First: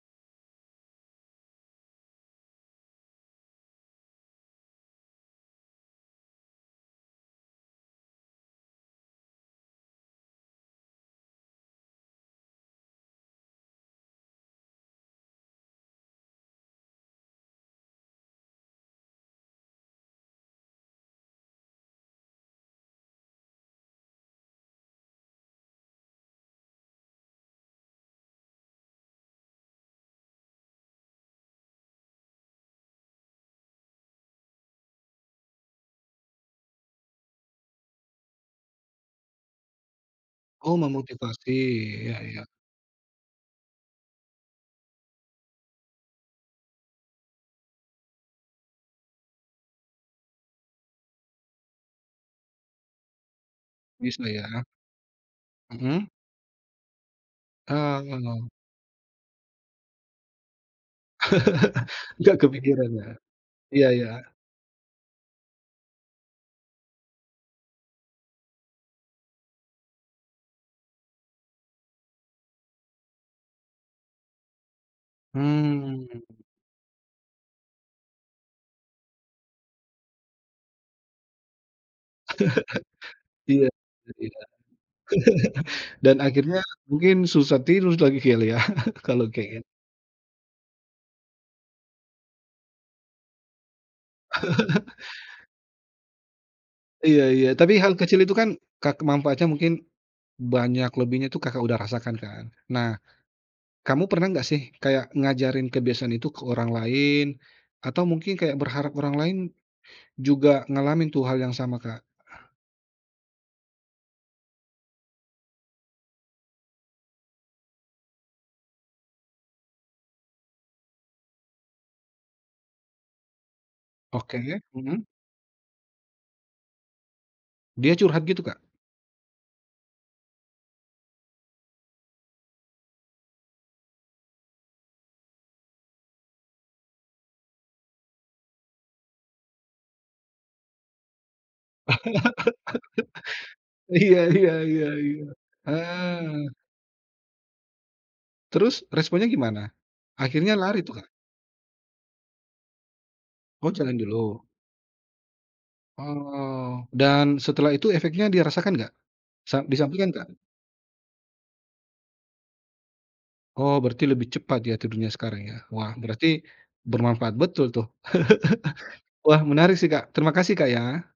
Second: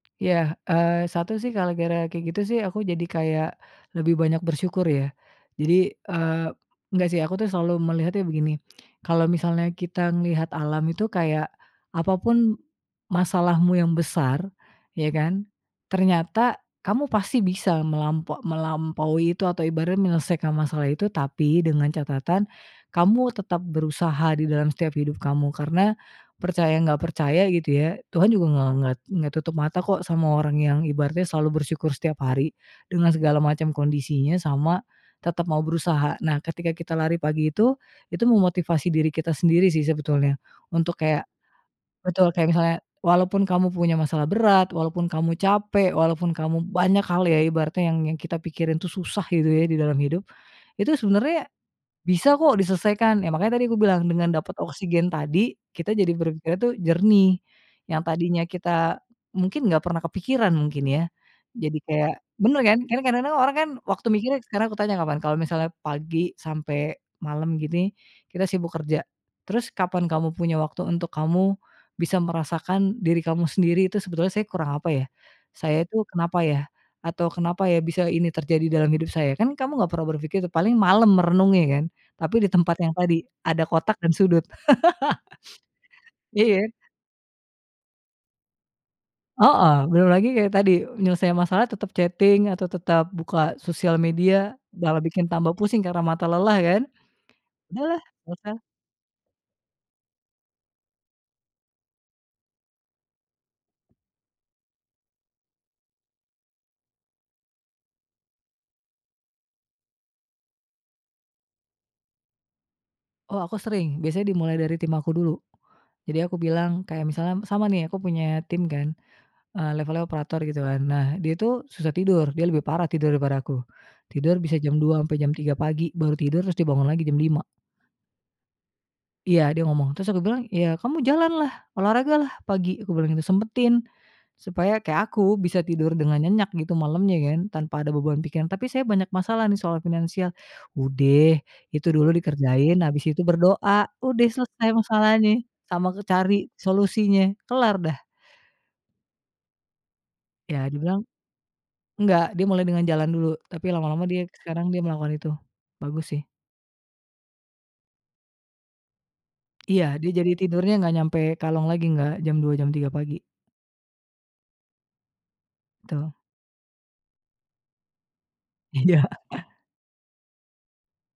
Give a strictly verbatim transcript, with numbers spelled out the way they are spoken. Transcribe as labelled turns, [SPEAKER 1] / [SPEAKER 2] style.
[SPEAKER 1] Iya, eee, satu sih gara-gara kayak gitu sih aku jadi kayak lebih banyak bersyukur ya, jadi eee, enggak sih aku selalu melihatnya begini, kalau misalnya kita ngelihat alam itu kayak, apa pun masalahmu yang besar, iya kan? Ternyata kamu pasti bisa melampo melampaui itu atau ibaratnya menyelesaikan masalah itu. Tapi dengan catatan, kamu tetap berusaha di dalam setiap hidup kamu. Karena percaya nggak percaya gitu ya Tuhan juga nge nget nggak tutup mata kok sama orang yang ibaratnya selalu bersyukur setiap hari dengan segala macam kondisinya, sama tetap mau berusaha. Nah ketika kita lari pagi itu, itu memotivasi diri kita sendiri sih sebetulnya
[SPEAKER 2] Oh,
[SPEAKER 1] untuk kayak
[SPEAKER 2] memotivasi, iya
[SPEAKER 1] betul
[SPEAKER 2] iya.
[SPEAKER 1] kayak misalnya, walaupun kamu punya masalah berat, walaupun kamu capek, walaupun kamu banyak hal ya ibaratnya yang kita pikirin itu susah gitu ya di dalam hidup, itu sebenarnya bisa kok diselesaikan, ya makanya tadi aku bilang
[SPEAKER 2] Bisa
[SPEAKER 1] dengan dapat
[SPEAKER 2] ya.
[SPEAKER 1] oksigen tadi, kita
[SPEAKER 2] Mmm.
[SPEAKER 1] jadi berpikirnya tuh jernih, yang
[SPEAKER 2] Heeh,
[SPEAKER 1] tadinya
[SPEAKER 2] oh.
[SPEAKER 1] kita mungkin gak pernah kepikiran mungkin ya, jadi kayak
[SPEAKER 2] Nggak
[SPEAKER 1] bener kan?
[SPEAKER 2] kepikiran
[SPEAKER 1] Kan
[SPEAKER 2] ya?
[SPEAKER 1] kadang-kadang orang kan
[SPEAKER 2] Iya
[SPEAKER 1] waktu
[SPEAKER 2] iya.
[SPEAKER 1] mikirnya sekarang aku tanya kapan, kalau misalnya pagi sampai malam gini kita sibuk kerja, terus kapan kamu punya waktu untuk kamu bisa merasakan diri kamu sendiri itu, "Sebetulnya saya kurang apa ya? Saya itu
[SPEAKER 2] Mmm.
[SPEAKER 1] kenapa ya?" Atau "Kenapa ya bisa ini terjadi dalam hidup saya?" Kan kamu nggak pernah berpikir itu, paling malam merenungnya kan, tapi di tempat yang tadi ada
[SPEAKER 2] Iya
[SPEAKER 1] kotak dan
[SPEAKER 2] sedih ya.
[SPEAKER 1] sudut.
[SPEAKER 2] Dan akhirnya
[SPEAKER 1] Iya.
[SPEAKER 2] mungkin susah tidur jadi kali ya kalau kayaknya
[SPEAKER 1] Heeh, belum lagi kayak tadi menyelesaikan masalah tetap chatting atau tetap buka sosial media malah bikin tambah pusing karena mata lelah kan?
[SPEAKER 2] Iya iya. Tapi hal
[SPEAKER 1] Udahlah,
[SPEAKER 2] kecil itu
[SPEAKER 1] nggak
[SPEAKER 2] kan
[SPEAKER 1] usah
[SPEAKER 2] ka ke manfaatnya mungkin banyak lebihnya itu Kakak udah rasakan kan. Nah kamu pernah nggak sih kayak ngajarin kebiasaan itu ke orang lain atau mungkin kayak berharap orang lain juga ngalamin tuh hal yang sama, Kak?
[SPEAKER 1] Oh, aku sering, biasanya dimulai dari tim aku dulu. Jadi aku bilang kayak misalnya sama nih aku punya tim kan, eee, levelnya operator gitu kan. Nah dia tuh susah tidur, dia lebih parah tidur daripada aku, tidur bisa
[SPEAKER 2] Oke,
[SPEAKER 1] jam dua
[SPEAKER 2] hmm.
[SPEAKER 1] sampai jam tiga pagi baru tidur, terus dibangun lagi jam lima.
[SPEAKER 2] Dia curhat gitu, Kak?
[SPEAKER 1] Iya dia ngomong, terus aku bilang, "Ya kamu jalanlah, olahragalah pagi," kubilang gitu, "Sempetin supaya kayak aku bisa tidur dengan nyenyak gitu malamnya kan tanpa ada beban pikiran." "Tapi saya banyak masalah nih soal finansial," "Udeh itu dulu dikerjain habis itu berdoa,
[SPEAKER 2] Iya
[SPEAKER 1] udeh
[SPEAKER 2] iya
[SPEAKER 1] selesai
[SPEAKER 2] iya iya.
[SPEAKER 1] masalahnye sama ke cari
[SPEAKER 2] Heeh.
[SPEAKER 1] solusinya, kelar dah."
[SPEAKER 2] Terus responnya gimana? Akhirnya
[SPEAKER 1] Ya
[SPEAKER 2] lari tuh,
[SPEAKER 1] dibilang
[SPEAKER 2] Kak?
[SPEAKER 1] nggak dia mulai dengan jalan dulu, tapi
[SPEAKER 2] Oh, jalan
[SPEAKER 1] lama-lama dia
[SPEAKER 2] dulu.
[SPEAKER 1] sekarang dia melakukan itu, bagus sih.
[SPEAKER 2] Oh, dan setelah itu efeknya dia rasakan gak? Sa
[SPEAKER 1] Iya,
[SPEAKER 2] disampaikan
[SPEAKER 1] dia
[SPEAKER 2] nggak?
[SPEAKER 1] jadi tidurnya nggak nyampe kalong lagi nggak, jam dua, jam tiga pagi.
[SPEAKER 2] Oh, berarti lebih cepat ya tidurnya sekarang ya. Wah
[SPEAKER 1] Betul.
[SPEAKER 2] berarti bermanfaat betul tuh.
[SPEAKER 1] Iya.
[SPEAKER 2] Wah menarik sih, Kak. Terima kasih, Kak, ya.